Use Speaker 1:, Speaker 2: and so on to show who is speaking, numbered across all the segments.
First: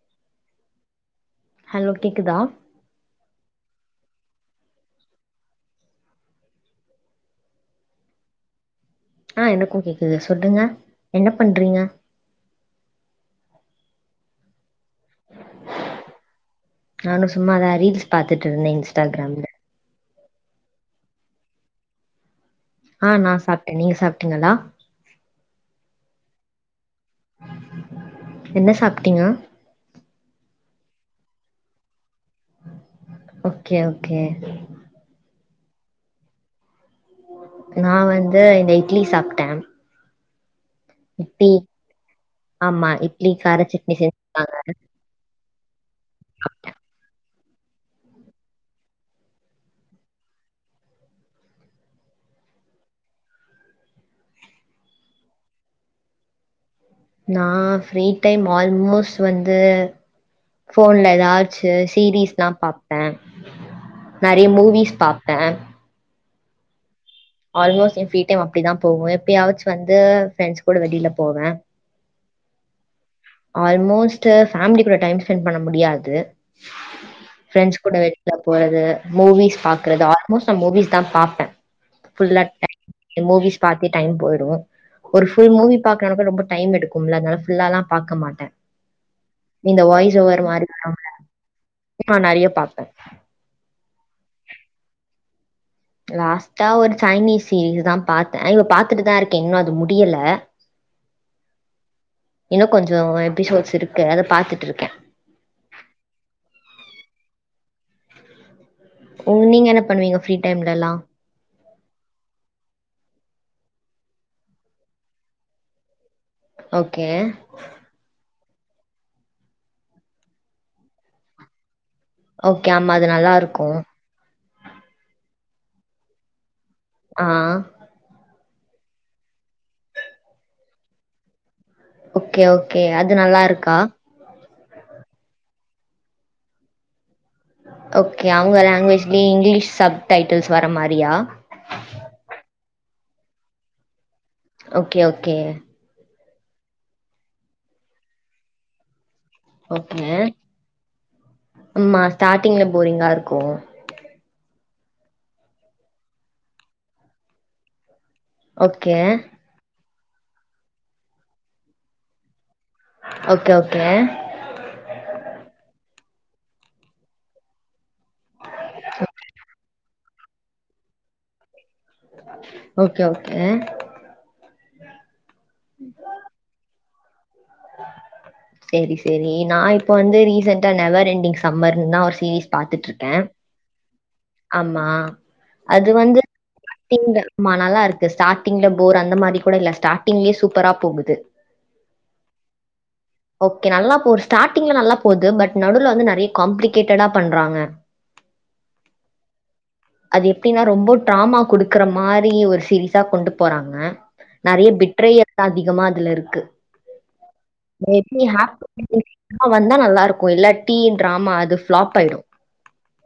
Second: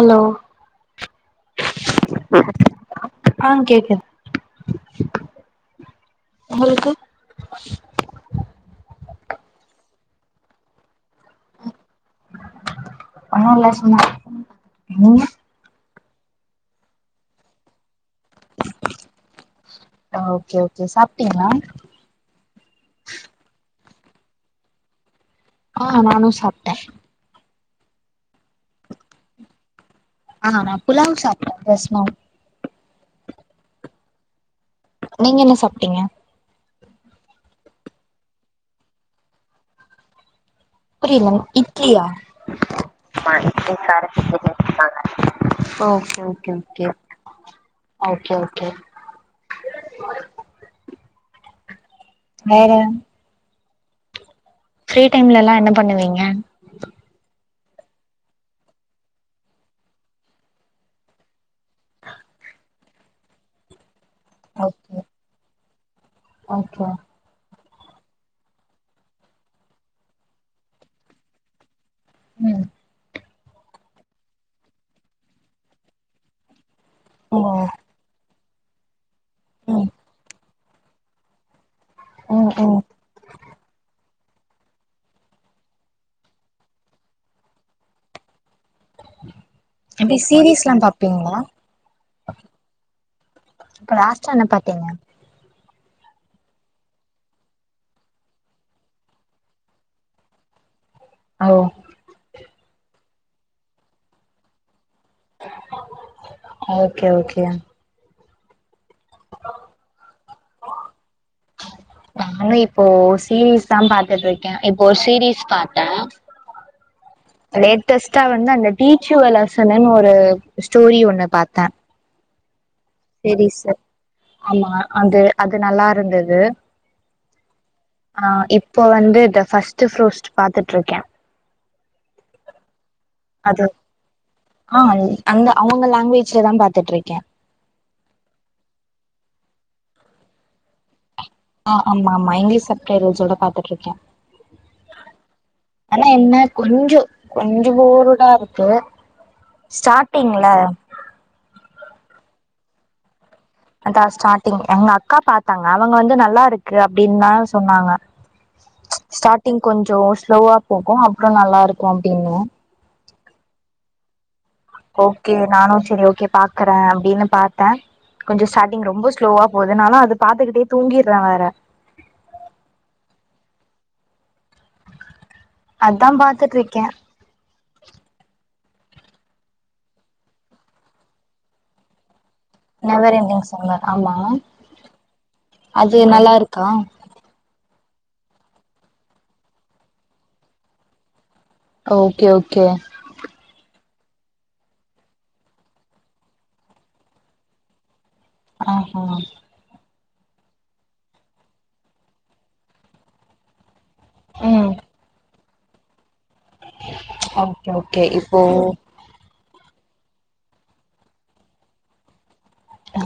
Speaker 1: Hello
Speaker 2: hello கேக்குதா
Speaker 1: ஆ கேக்குது உங்களுக்கு
Speaker 2: அ எனக்கு கேக்குது சொல்லுங்க என்ன பண்றீங்க
Speaker 1: பணல்லா சொன்னங்க ம்
Speaker 2: நானு சும்மாதா ரீல்ஸ் பாத்துட்டுருந்தே இன்ஸ்டாகிராம்ல
Speaker 1: ஓகே ஓகே சாப்ட்டீங்களா
Speaker 2: அ நா சாப்பிட்டே நீங்க சாப்டிங்களா
Speaker 1: ஆ நானு சாப்ட்டே
Speaker 2: என்ன சாப்டிங்க
Speaker 1: ஆ ந புலாவ் சாப்டே ரஸ்மா
Speaker 2: ஓகே ஓகே
Speaker 1: நீங்க என்ன சாப்டிங்க
Speaker 2: ஓகே நா வந்து இந்த இட்லி சாப்டே
Speaker 1: புரிலங்க இட்லியா
Speaker 2: ஆமா இட்லி
Speaker 1: [unintelligible]
Speaker 2: கார சட்னி செஞ்சிருந்தாங்க
Speaker 1: ஓகே ஓகே ஓகே ஓகே வேற பிரீ டைம்லல்லா என்ன பண்ணுவீங்க
Speaker 2: நா பிரீ டைம் ஆல்மோஸ்ட் வந்து போன்ல ஏதாது சீரீஸ்ல்லா பாப்பே நிறைய
Speaker 1: ஓகே
Speaker 2: மூவிஸ் பாப்பே
Speaker 1: ஓகே
Speaker 2: ஆல்மோஸ்ட் ஏ பிரீ டைம் அப்டிதா போவு எப்பயாவாச்சு வந்து பிரெண்ட்ஸ் கூட வெளில போவே
Speaker 1: ம்
Speaker 2: ஆல்மோஸ்டு பேமிலி கூட டைம் ஸ்பெண் பண்ண முடியாது
Speaker 1: ம்
Speaker 2: பிரெண்ட்ஸ் கூட வெளில போறது மூவிஸ்
Speaker 1: ம்
Speaker 2: பாக்கறது ஆல்மோஸ்ட் மூவிஸ் தா பாப்பே புல்லா
Speaker 1: ம்
Speaker 2: டை
Speaker 1: ம்
Speaker 2: மூவிஸ் பாத்தே டைம் போயிரு ஒரு புல் மூவி பாக்றப்ப ரொம்ப டைம் எடுக்கும்லங்க புல்லல்லா பாக்க மாட்டே இந்த வாய்ஸ்
Speaker 1: எப்டி
Speaker 2: ஓவர் மாரி
Speaker 1: சீரீஸ்லா
Speaker 2: வரும்ல
Speaker 1: பாப்பீங்களா
Speaker 2: நா நிறைய பாப்பே
Speaker 1: இப்ப லாஸ்ட என்ன பாத்தீங்க
Speaker 2: லாஸ்ட்டா ஒரு சைனீஸ் சீரீஸ் தா பாத்தே இவ பாத்துட்டுதா இருக்கே இன்னு அது முடியல [unintelligible]
Speaker 1: ஒ
Speaker 2: இன்னு கொஞ்சோ எபிசோட்ஸ் இருக்கு அத பாத்துட்டு இருக்கே
Speaker 1: ஓகே ஓகே
Speaker 2: ம் நீங்க என்ன பண்ணுவீங்க பிரீ டைம்லல்லா
Speaker 1: நானு இப்போ சீரீஸ்தா பாத்துட்டு இருக்கே இப்போ சீரீஸ் பாத்தே
Speaker 2: ஓகே.
Speaker 1: லேட்டஸ்டா வந்து அந்த டீச்சுவல அசனேனு ஒரு ஸ்டோரி ஒண்ணு பாத்தே
Speaker 2: ஓகே ஆமா அது நல்லா இருக்கு
Speaker 1: லீமா அது அது நல்லா இருந்தது
Speaker 2: ஆஹ்
Speaker 1: ஆ இப்போ வந்து இந்த பஸ்ட்டு பூருஸ்டு பாத்துட்டு இருக்கே
Speaker 2: ஓகே ஓகே அது நல்லா இருக்கா
Speaker 1: ஆ அந்த அவங்க லாங்குவேஜ்ல தா பாத்துட்டு இருக்கே
Speaker 2: ஓகே அவங்க லாங்குவேஜ்லியு இங்லீஷ் சப் டைட்டில்ஸ் வர்ற மாரியா
Speaker 1: அ ஆமா ஆமா இங்கிலீஷ் சப் டைடில்ஸோட பாத்துட்டு இருக்கே
Speaker 2: ஓகே ஓகே
Speaker 1: ஆனா என்ன கொஞ்சோ கொஞ்சோ போருடா இருக்கு
Speaker 2: ஓகே
Speaker 1: ஸ்டார்டிங்ல
Speaker 2: அம்மா ஸ்டாடிங்ல போரிங்கா இருக்கு
Speaker 1: அதா ஸ்டாட்டிங் எங்கக்கா பாத்தாங்க அவங்க வந்து நல்லாருக்கு அப்டின்தா சொன்னாங்க
Speaker 2: ஓகே
Speaker 1: தோ ஸ்லோவா போகு அப்றோ நல்லாருக்கு அப்டினு
Speaker 2: ஒகே ஓகே
Speaker 1: கே பாக்கறோ அப்டின்னு பாத்த கொஞ்ச ஸ்டாட்டிங் ரொம்ப ஸ்லோவா போது எனால அது பாத்துகிட்டே தூங்கிடுறே வேற
Speaker 2: ஓகே ஓகே
Speaker 1: அதா பாத்துட்ருக்கே
Speaker 2: செரி செரி நா இப்ப வந்து ரீசன்ட்டா நெவர் என்டிங் சம்மர்ன் தா ஒரு சீரிஸ் பாத்துட்ருக்க
Speaker 1: நெவர் எண்டிங் சம்மர் ஆமா
Speaker 2: ஆமா அது வந்து
Speaker 1: நல்லா இருக்கா
Speaker 2: தின்டல் மா நல்லாருக் த ஸ்டாட்டிங்ல போர் அந்த மாரி கோட இல்ல ஸ்டாட்டிங்லயே சூப்பரா போகுது
Speaker 1: ஓகே ஓகே
Speaker 2: ஒரு ஸ்டாட்டிங்ல நல்லா போது பட் நடுல வந்து நறையா காம்ப்ளிகேட்டடா பண்றாங்க
Speaker 1: ஆஹ
Speaker 2: அது எப்டினா ரொம்ப டாமா குடுக்கற மாரி ஒரு சீரிஸா கொண்டு போறாங்க நறைய
Speaker 1: ம்
Speaker 2: பிட்ரயல்லா அதிகமா அதுல இருக்கு
Speaker 1: ஓகே ஓகே
Speaker 2: லெட் மி
Speaker 1: இப்போ
Speaker 2: ஹேப் ஆ வந்தா நல்லாருக்கு இல்லாட்டி டிராமா அது ஃப்ளாப் ஆயிடு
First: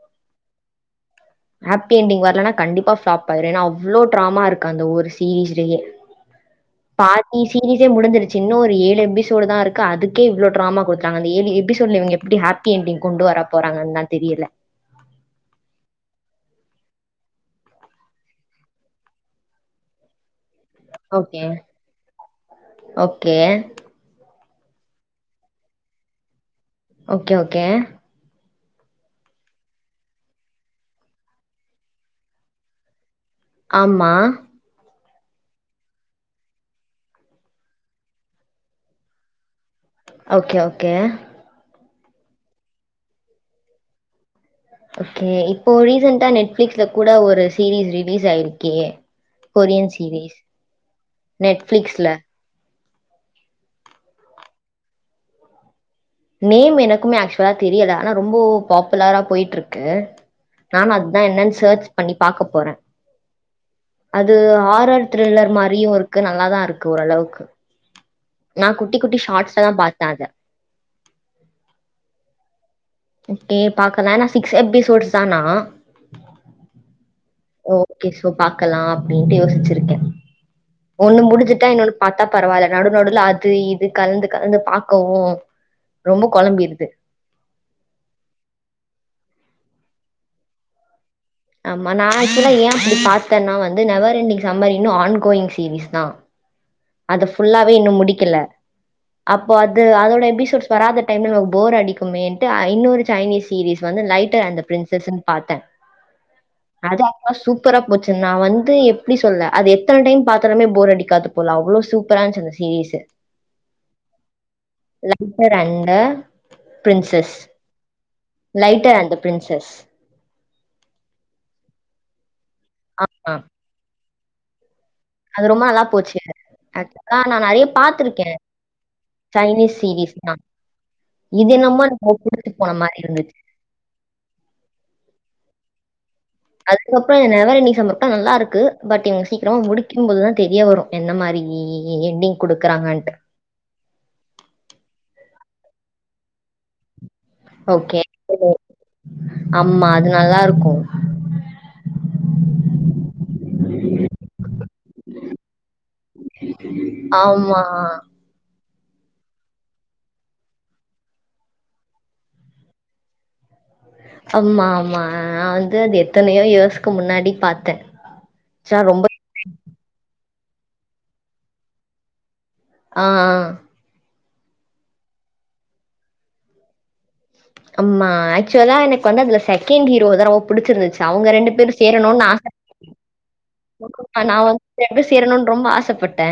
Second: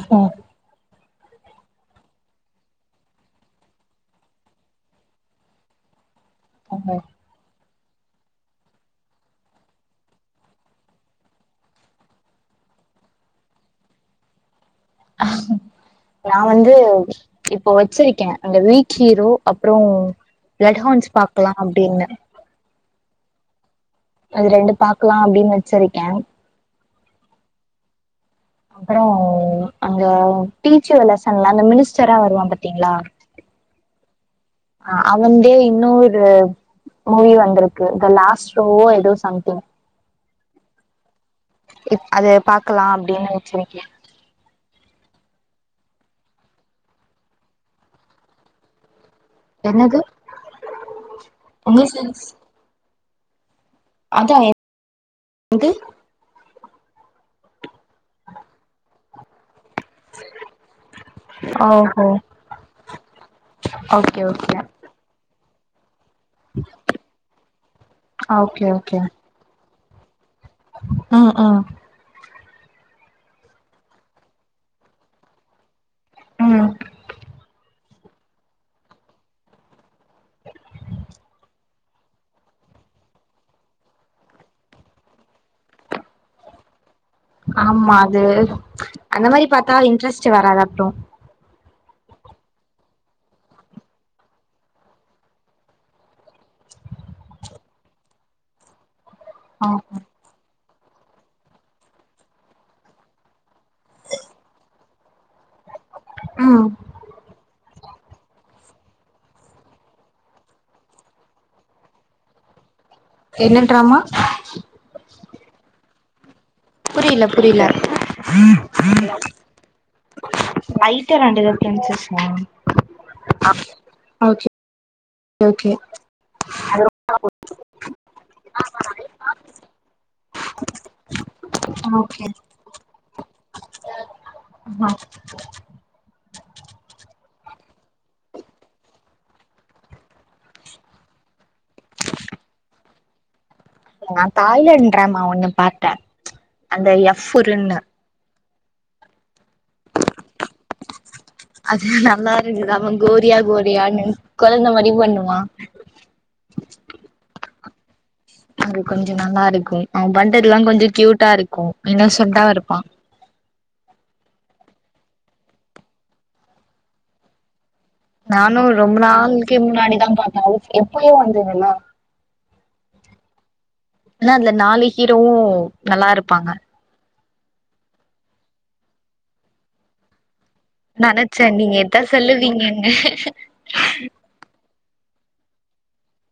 Speaker 1: ஹ
Speaker 2: ஹேப்பி என்டிங் வரலனா கண்டிப்பா ஃப்ளாப் ஆயிரு ஏனா அவ்ளோ ட்ராமா இருக்கு அந்த ஒரு சீரிஸ்லயே
Speaker 1: ம்
Speaker 2: பாதி சீரீஸே முடிஞ்சுருச்சு இன்னு ஒரு ஏ எபிசோடு தா இருக்கு அதுக்கே இவ்ளோ ட்ராமா குடுத்துட்டாங்க அந்த ஏழு எபிசோடுல இவுங்க எப்பிடி ஹேப்பி என்டிங் கொண்டு வர போறாங்கன் தா தெரியல
Speaker 1: நா வந்து இப்போ வச்சிருக்கே அந்த வீக் ஹீரோ அப்றொ எட்ஹோன்ஸ் பாக்லா அப்டினு
Speaker 2: கே
Speaker 1: அது ரண்டு பாக்லா அப்டினு வச்சுருக்கே
Speaker 2: ஓகே ஓகே
Speaker 1: அப்பற அங்க டீச் எ லெசன்ல அந்த மினிஸ்டரா வருவா பாத்திங்ளா
Speaker 2: அம்மா
Speaker 1: ஆ அவந்தே இன்னோரு மூவி வந்ருக்கு த லாஸ்ட் ரோவோ எதோ சம்திங்
Speaker 2: ஓகே ஓகே
Speaker 1: அத பாக்கலா அப்டினு வச்சுருக்கே
Speaker 2: ஓகே இப்போ ரீசன்ட்டா நெட்ஃபிளிக்ஸ்ல கூட ஒரு சீரிஸ் ரிலீஸ் ஆயிருக்கே கொரியன்
Speaker 1: என்னது
Speaker 2: சீரிஸ் நெட்ஃப்ளிக்ஸ்ல
Speaker 1: அதா எ எது
Speaker 2: நேம் எனக்குமே ஆக்சுவலா தெரியல ஆனா ரொம்போ பாப்புலரா போயிட்ருக் கு நானு அதா என்னன் சர்ச்
Speaker 1: ஓஹோ
Speaker 2: பண்ணி பாக்க போற
Speaker 1: ஓகே
Speaker 2: அது
Speaker 1: ஓகே
Speaker 2: ஆரர் த்ரில்லர் மாரியு இருக்கு நல்லாதா இருக்கு ஓரளவுக்கு நா குட்டி குட்டி ஷாட்ஸ்லதா பாத்த அத
Speaker 1: அ அ
Speaker 2: ஒகே பாக்லானா சிக்ஸ் எபிசோட்ஸ் தானா
Speaker 1: ம்
Speaker 2: ஓகே சோ பாக்கலா அப்டின்ட்டு யோசிச்சிருக்கே ஒண்ணு முடிஞ்சுட்டா இன்னொனு பாத்தா பரவால்ல நடு நடுல அது இது கலந்து கலந்து பாக்கவு ரொம்ப கொழம்பிடுது
Speaker 1: ஆமா அது அந்த மாரி பாத்தா இன்ட்ரெஸ்ட் வராது அப்ரோ
Speaker 2: ஆமா நா ஆக்சுவலா ஏ அப்டி பாத்தேன்னா வந்து நெவர் இண்டி் சம்மர் இன்னு ஆன் கோயிங் சீரிஸ் தா அது ஃபுல்லாவே இன்னு முடிக்கல அப்போ அது அதோட எபிசோட்ஸ் வராதடைம்ல நமக்கு அடிக்குமேன்ட்டு ஐநூறு சைனீஸ் சீஸ் வந்து லைட்டர் அண்ட் பிரின்சஸ்ன்னு பாத்த
Speaker 1: ம்
Speaker 2: அதான் அப்ப சூப்பரா போச்சு நான் வந் அது எப்டி சொல்ல அது எத்தன டைம் பாத்தலுமே போர் அடிக்காது போல அவ்ளோ சூப்பரா இருந்துச்சி அந்த சீரிஸ்ஸு
Speaker 1: என்ன ட்ராமா
Speaker 2: இப்ப ரெண்டு
Speaker 1: புரில புரில
Speaker 2: லைட்டர் அண்ட் த பிரின்சஸ்
Speaker 1: ஐட்ட ரெண்டு ரெஃபேரன்சஸ் மா
Speaker 2: ஆ ஆ
Speaker 1: ஓகே
Speaker 2: அது ரொம்ப
Speaker 1: ஓகே
Speaker 2: நல்லா போச்சு ஆக்சுவலா நா நெறைய பாத்திருக்கே சைனீஸ் சீரீஸ்னா இது என்னமா நம்ம
Speaker 1: ஓகே
Speaker 2: குடுச்சு போன மாரி இருந்துச்சு
Speaker 1: ஆ
Speaker 2: அதுக்கப்புற நவரண்ணிஸ் நல்லாருக்கு பட் இவங் சீக்கிரமா முடிக்கு போதுதா தெரிய வரு என்ன மாரி எ எ எ என்னிக் குடுக்குறாங்கன்ட்டு
Speaker 1: நான் தாய்லன்றமவ ஒண்ணு பாத்த அந்த எஃப்ருன்னு
Speaker 2: ஓகே. ஆமா அது நல்லாருக்கு
Speaker 1: அது நல்லாருக்கு ஆனா கோரியா கோரியன்னு கொழந்த மாரி பண்ணுவா
Speaker 2: ஆமா
Speaker 1: அது கொஞ்ச நல்லாருக்கு அவன் பண்றதுல்லா கொஞ்ச கியூட்டாருக்கு இன்னசென்ட்டா இருப்பா
Speaker 2: ஆமா ஆமா நா வந்து அது எத்தனையோ இயர்ஸ்க்கு முன்னாடி பாத்த
Speaker 1: நானும் ரொம்ப நாளைக்கே முன்னாடிதா பாத்த எப்பயோ வந்தது இதல்லா
Speaker 2: ஆ ஆ
Speaker 1: ஆனா அதுல நாலு ஹீரோவு நல்லா இருப்பாங்க
Speaker 2: அமா ஆக்சுவலா எனக்கு வந்து அதுல செகண்ட் ஹீரோ தா ரொம் புடிச்சிருந்துச்சு அவுங்க
Speaker 1: நெனச்சே
Speaker 2: ரெண்டு
Speaker 1: நீங்க
Speaker 2: பேரும்
Speaker 1: எதா
Speaker 2: சேரணுன்னு ஆச
Speaker 1: சொல்லுவீங்கன்னு
Speaker 2: ந வ எப்டியாது சேரணுன்னு ரொம்ப ஆசைப்பட்ட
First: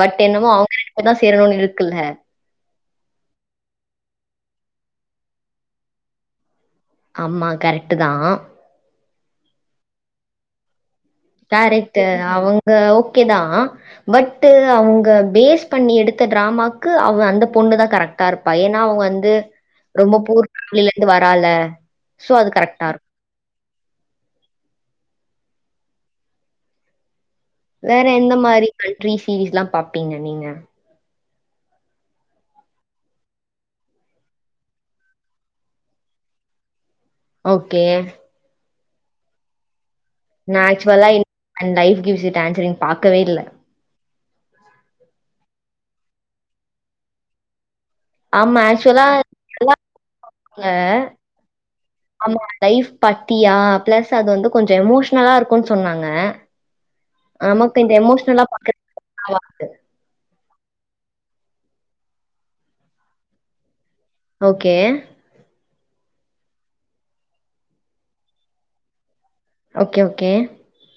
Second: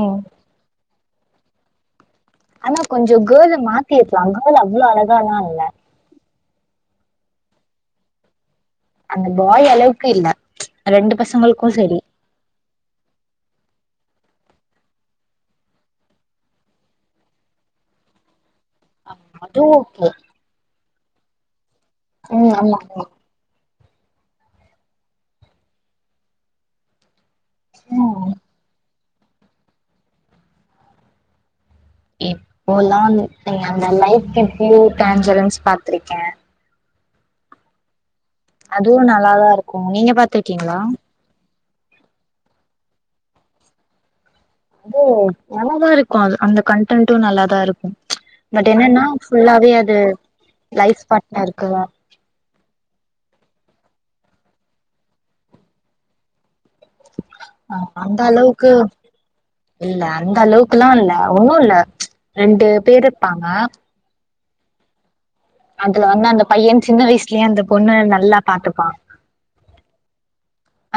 Speaker 2: பட் என்னமோ அவுங்க ரெண்டு பேர் தா சேரணுன்னு இருக்குல்ல
Speaker 1: ஆனா கொஞ்ச கேல் மாத்தி இருக்கலாம கேல் அவ்ளோ அழகாலா இல்ல
Speaker 2: ஆமா கரெக்ட்டு தா
Speaker 1: அந்த பாய் அளவுக்கு இல்ல ரெண்டு பசங்களுக்கு செரி
Speaker 2: கரெக்ட்டு அவுங்க ஓகே தா பட் அவுங்க பேஸ் பண்ணி எடுத்த டிராமாக்கு அவ அந்த பொண்ணு தான் கரெக்டா இருக் பையனா அவங்க வந்து
Speaker 1: அது ஓகே
Speaker 2: ரொம்ப பூர்விலேருந்து வரால சோ அது
Speaker 1: ம் ஆமா
Speaker 2: கரெக்ட்டா
Speaker 1: ஆமா
Speaker 2: இருக்கும். வேற எந்த
Speaker 1: ம்
Speaker 2: மாரி கண்ட்ரி சீரீஸ்ல்லா பாப்பீங்க நீங்க
Speaker 1: இப்போல்லா வந்து அந்த லைட்டு பியு டேன்ஞ்ரஸ் பாத்துருக்கே
Speaker 2: ஓகே
Speaker 1: அதுவு நல்லாதா இருக்கு நீங்க
Speaker 2: நான்
Speaker 1: பாத்துருக்கிங்களா
Speaker 2: ஆக்சுவலா அண்ட் லைஃப் கிவஸ் டான்ஸரிங் பாக்கவே இல்ல
Speaker 1: அது நல்லாதா இருக்கு அந்த கன்டன்ட்டு நல்லாதா இருக்கு பட் என்னன்னா ஃபுல்லாவே அது
Speaker 2: ல
Speaker 1: லைஃப் பார்ட்னருக்கு
Speaker 2: ஆமா லைப் பத்தியா பிளஸ் அது வந்து கொஞ்ச எமோஷனல்லா இருக்குன் சொன்னாங்க நமக்கு இந்த
Speaker 1: அந்த
Speaker 2: எமோஷனலா
Speaker 1: அளவுக்கு
Speaker 2: பாக்குறது
Speaker 1: இல்ல அந்த அளவு க்குலா இல்ல ஒண்ணுல்ல ரெண்டு பேர் ப்பாங்க
Speaker 2: ஓகே
Speaker 1: அதுல வந்து அந்த பையன் சின்ன வயசுலயே அந்த பொண்ண நல்லா பாத்துப்பா
Speaker 2: ஓகே ஓகே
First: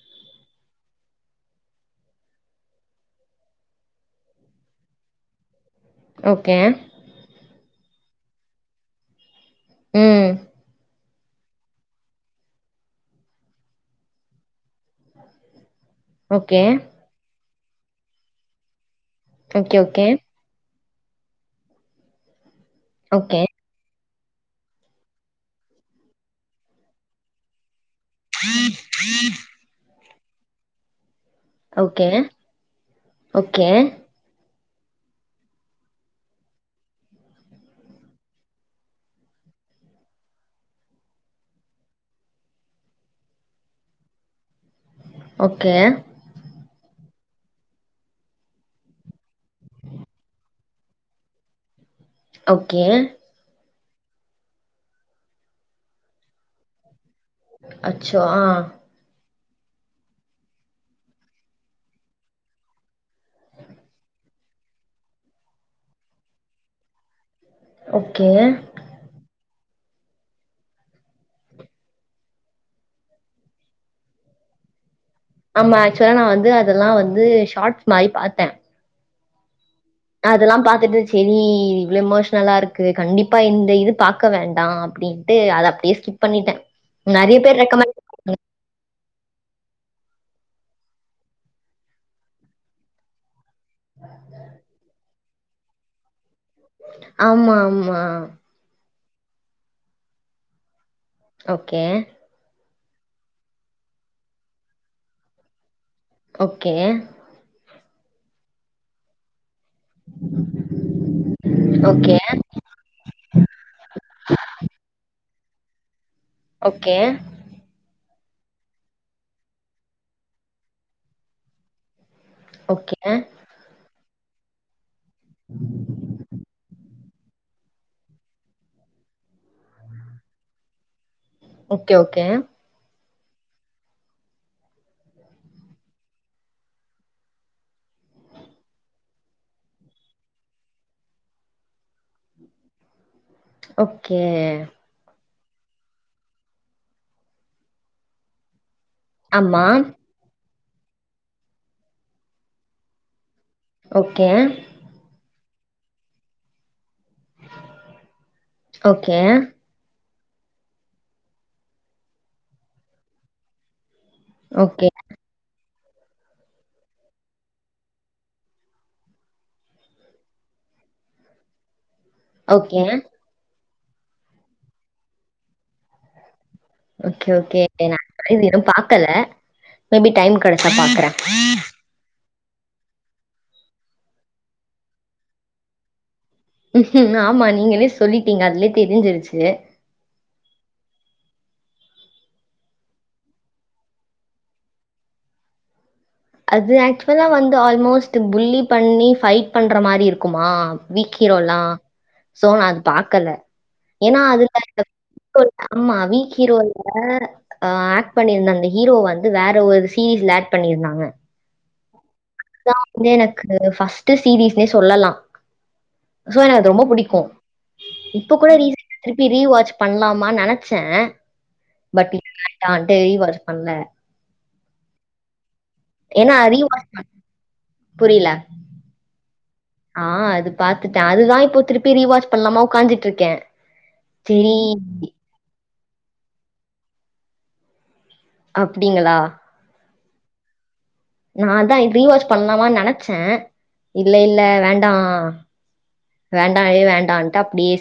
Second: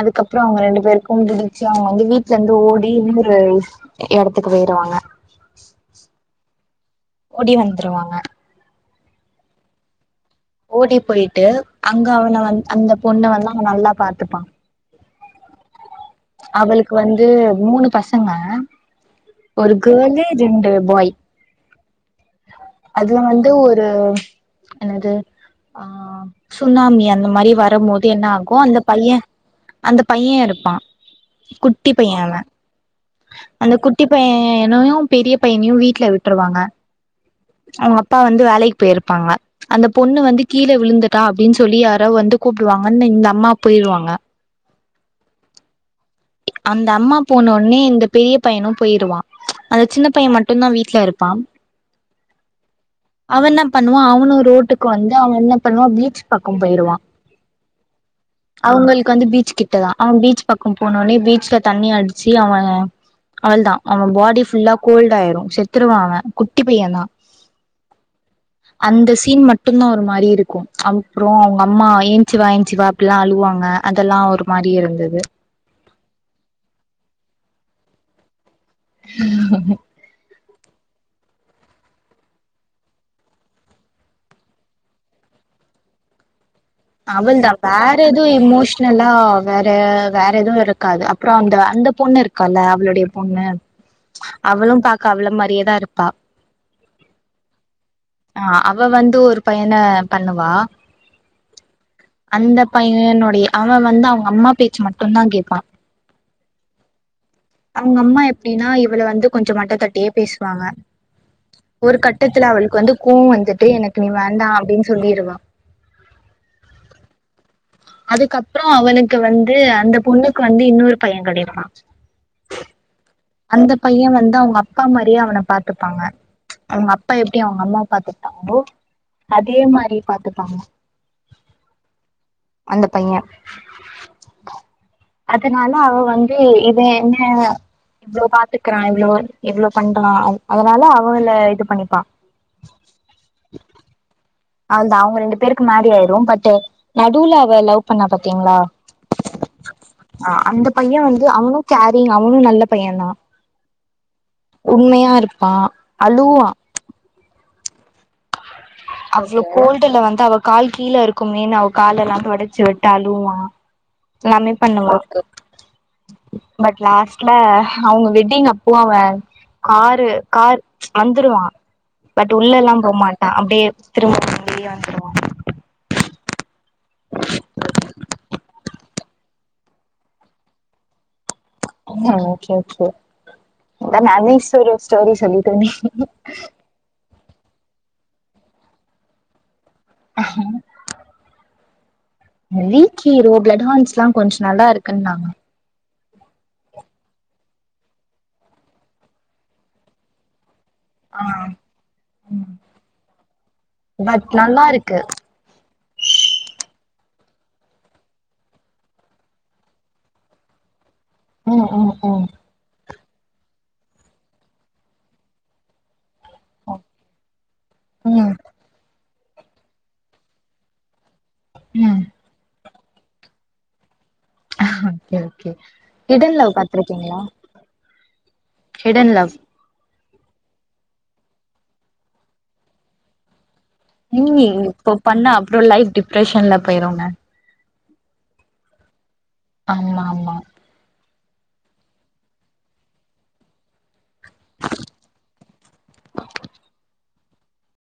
Speaker 1: அதுக்கப்புறோ அவங்க ரெண்டு பேருக்கும் பிடிச்சு அவங்க வந்து வீட்ல இருந்து ஓடி இன்னோரு எடத்துக்கு போய்ருவாங்க.
Speaker 2: ஓகே
Speaker 1: கே வந்துருவாங்க.
Speaker 2: ம்
Speaker 1: ஓடி போயிட்டு அங்க அவன வந் அந்த பொண்ணு வந்து அவன் நல்லா பாத்துப்பான்
Speaker 2: ஓகே.
Speaker 1: அவளுக்கு வந்து மூணு பசங்க ஒரு
Speaker 2: ஓகே, ஓகே.
Speaker 1: கேர்ளு ரெண்டு பாய் அதுல
Speaker 2: ஓகே.
Speaker 1: வந்து ஒரு என்னது ஆ சுனாமி அந்த மாரி வரம் போது என்ன ஆகு அந்த பைய அந்த பைய இருப்பா குட்டி
Speaker 2: ஓகே.
Speaker 1: பைய அவ
Speaker 2: ஓகே.
Speaker 1: அந்த குட்டி பைய்ய னோயு பெரிய பையனயு வீட்ல விட்டுருவாங்க. அவங்க அப்பா வந்து வேலைக்கு போயிருப்பாங்க அந்த பொண்ணு வந்து கீழே விழுந்துட்டா அப்டின் சொல்லி யாரோ வந் ந்து கூப்பிடுவாங்கன்னு இந்த அம்மா போய்டுவாங்க.
Speaker 2: ஓகே
Speaker 1: அந்த அம்மா போனோனே இந்த பெரிய பையனும் போயிருவா அந்த சின்ன பைய மட் மட்டுந்தா வீட்ல இருப்பா
Speaker 2: ஓகே
Speaker 1: பண்ணுவா அவனு ரோட்டுக்கு வந்து அவன் என்ன பண்ணுவான் பீச் பக்கம் போயிருவா
Speaker 2: அச்சொ ஆ
Speaker 1: கிட்டதா அவன் பீச் பக்கம் போனோனே பீச்ல தண்ணி அடிச்சு அவெ அவள்தா அவன் பாடி ஃபுல்லா கோல்ட் ஆயிரு செத்துருவா அவன் குட்டி பையன்தா
Speaker 2: ஓகே.
Speaker 1: அந்த சீன் மட் டுந்தா ஒரு மாரி இருக்கும் அப்புறொ அவுங்க அம்மா எஞ்சி வா எஞ்சி வா அப்பிலா அழுவாங்க அதெல்லா ஒரு மார் ரி இருந்துது
Speaker 2: ஆமா ஆக்சுவலா நா வந்து அதெல்லா வந்து ஷார்ட்ஸ் மாரி பாத்த அதெல்லா பாத்துட்டு சரி இவ்ளோ எமோஷனலா இருக்கு கண்டிப்பா இந்த இது பாக்க வேண்டா அப்டின்ட்டு அத அப்டியே ஸ்கிப் பண்ணிட்டே
Speaker 1: அவள்தா வேற எதுவு எமோஷ்னலா வேற வேற எதுவு இருக்காது அப்றொ அந்த அந்த பொண்ணு இருக்கால அவளுடைய பொண்ணு அவளும் பாக்க அவள மாரியேதா இருப்பா
Speaker 2: ஆமா ஆமா
Speaker 1: து ஒரு பையன பண்ணுவா
Speaker 2: ஓகே
Speaker 1: அந்த பையனுடைய அவன் வந்து அவங்க அம்மா பேச்சு மட்டுந்தா கேப்பா
Speaker 2: ஓகே
Speaker 1: அவங்க அம்மா எப்டின்னா இவள வந்து கொஞ்சொ மட்டத்தட்டியே பேசுவாங்க. ஒரு
Speaker 2: ஓகே.
Speaker 1: கட்டத்துல அவளுக்கு வந்து கோவொ வந்துட்டு எனக்கு நீ வேண்டா அப்டின் சொல்லிருவா.
Speaker 2: ஓகே
Speaker 1: அதுக்கப்புறோ அவனுக்கு வந்து அந்த பொண்ணுக்கு வந்து இன்னொரு பைய கெடைப்பா
Speaker 2: ஓகே.
Speaker 1: அந்த பைய வந்து அவங்க அப்பா மாரியே அவன பாத்துப்பாங்க அவங்க அப் பா எப்டி அவங்க அம்மாவ பாத்துக்ட்டாங்களோ அதே மாரி பாத்துப்பாங்க.
Speaker 2: ஓகே ஓகே
Speaker 1: அந்த பைய அதுனால அவ வந்து இது என்ன இவ்ளோ பாத்துக்கறா இவ்ளோ எவ்வளோ பண்றான் அது அதனால அவள இது பண்ணிப்பா
Speaker 2: ஓக்
Speaker 1: அதுதா அவங்க ரெண்டு பேருக்கு மேரி ஆயிரு பட் நடுல அவ லவ் பண்ணா பத்தீங்ளா
Speaker 2: ஆமா
Speaker 1: பைய வந்து அவனு கேரிங் அவனு நல்ல பைய தா
Speaker 2: ஓகே
Speaker 1: ஆ அழுவா
Speaker 2: ஓகே.
Speaker 1: அவ சொல்லுவா கோல்டுல வந் து அவ கால் கீழ இருக்குமேன்னு அவ காலலா தொடச்சி விட்டு அழுவுவா எல்லாமே
Speaker 2: ஓகே.
Speaker 1: பண்ணுவா பட் லாஸ்ட்ல அவங்க வெட்டிங் அப்போ அவ காரு கார் வந்துருவா பட் உள்ளலா
Speaker 2: ஓகே.
Speaker 1: போமாட்டா அப்டே திருப்பவு வெளிய வந்துருவா
Speaker 2: ஓகே ஓகே நா இது எதுவு பக்கல மே பி டைம் கெடசா பாக்ற
Speaker 1: ம் ஒகே ஒகே நா நவி சிரியஸ் ஸ்டோரி சொல்லிட்டுருந்தே
Speaker 2: ம்ஹூம் ஆமா நீங்களே சொல்லிட்டீங்க அதுலே தெரிஞ்சிருச்சு
Speaker 1: வீக் ஹீரோ, ப்ளட் ஹார்ன்ஸ்லா கொஞ்சோ நல்லாருக்குன்னாங்க
Speaker 2: அது ஆக்சுவலா வந்து ஆல்மோஸ்ட் புல்லி பண்ணி ஃபைட் பண்ற மாரி இருக்குமா
Speaker 1: ஆ
Speaker 2: வீக்கி ரோல்லா சோ நா அது பாக்கல ஏன்னா
Speaker 1: பட்
Speaker 2: அதுல
Speaker 1: நல்லா
Speaker 2: இந்த
Speaker 1: இருக்கு
Speaker 2: ரோல்ல ஆமா வீக்கிரோல்ல ஆ ஆக்ட் பண்ணியிருந்தா அந்த ஹீரோ வந்து வேற ஒரு சீரீஸ்ல ஆக்ட் பண்ணிருந்தாங்க
Speaker 1: ம் ம் ம்
Speaker 2: இது எனக்கு ஃபஸ்ட்டு சீரீஸ்னே சொல்லலா சோ எனக்கு ரொம்போ புடிக்கு
Speaker 1: ம்
Speaker 2: இப்ப கூட ரீசண்டா திருப்பி ரீவாச் பண்ணலாமானு நெனைச்ச
Speaker 1: ம்
Speaker 2: நா வன்ட்டு ரீவாச் பண்ல
Speaker 1: okay okay hidden love
Speaker 2: rewatch
Speaker 1: பாத்திருக்கீங்களா
Speaker 2: புரியல.
Speaker 1: ஹிடன் லவ்
Speaker 2: ஆ அது பாத்துட்ட அதுதா இப்போ திருப்பி ரீவாச் பண்ணலாமா உட்காந்திட்ருக்கே
Speaker 1: இனிமே இப்ப பண்ண அப்றோ லைஃப் டிப்ரஷன்ல போயிருங்க
Speaker 2: அப்டிங்களா
Speaker 1: ஆமா ஆமா
Speaker 2: நா அதா ரீவாச் பண்ணலாமானு நெனச்ச இல்ல இல்ல வேண்டா வேண்டாவே வேண்டான்ட்டு அப்டியே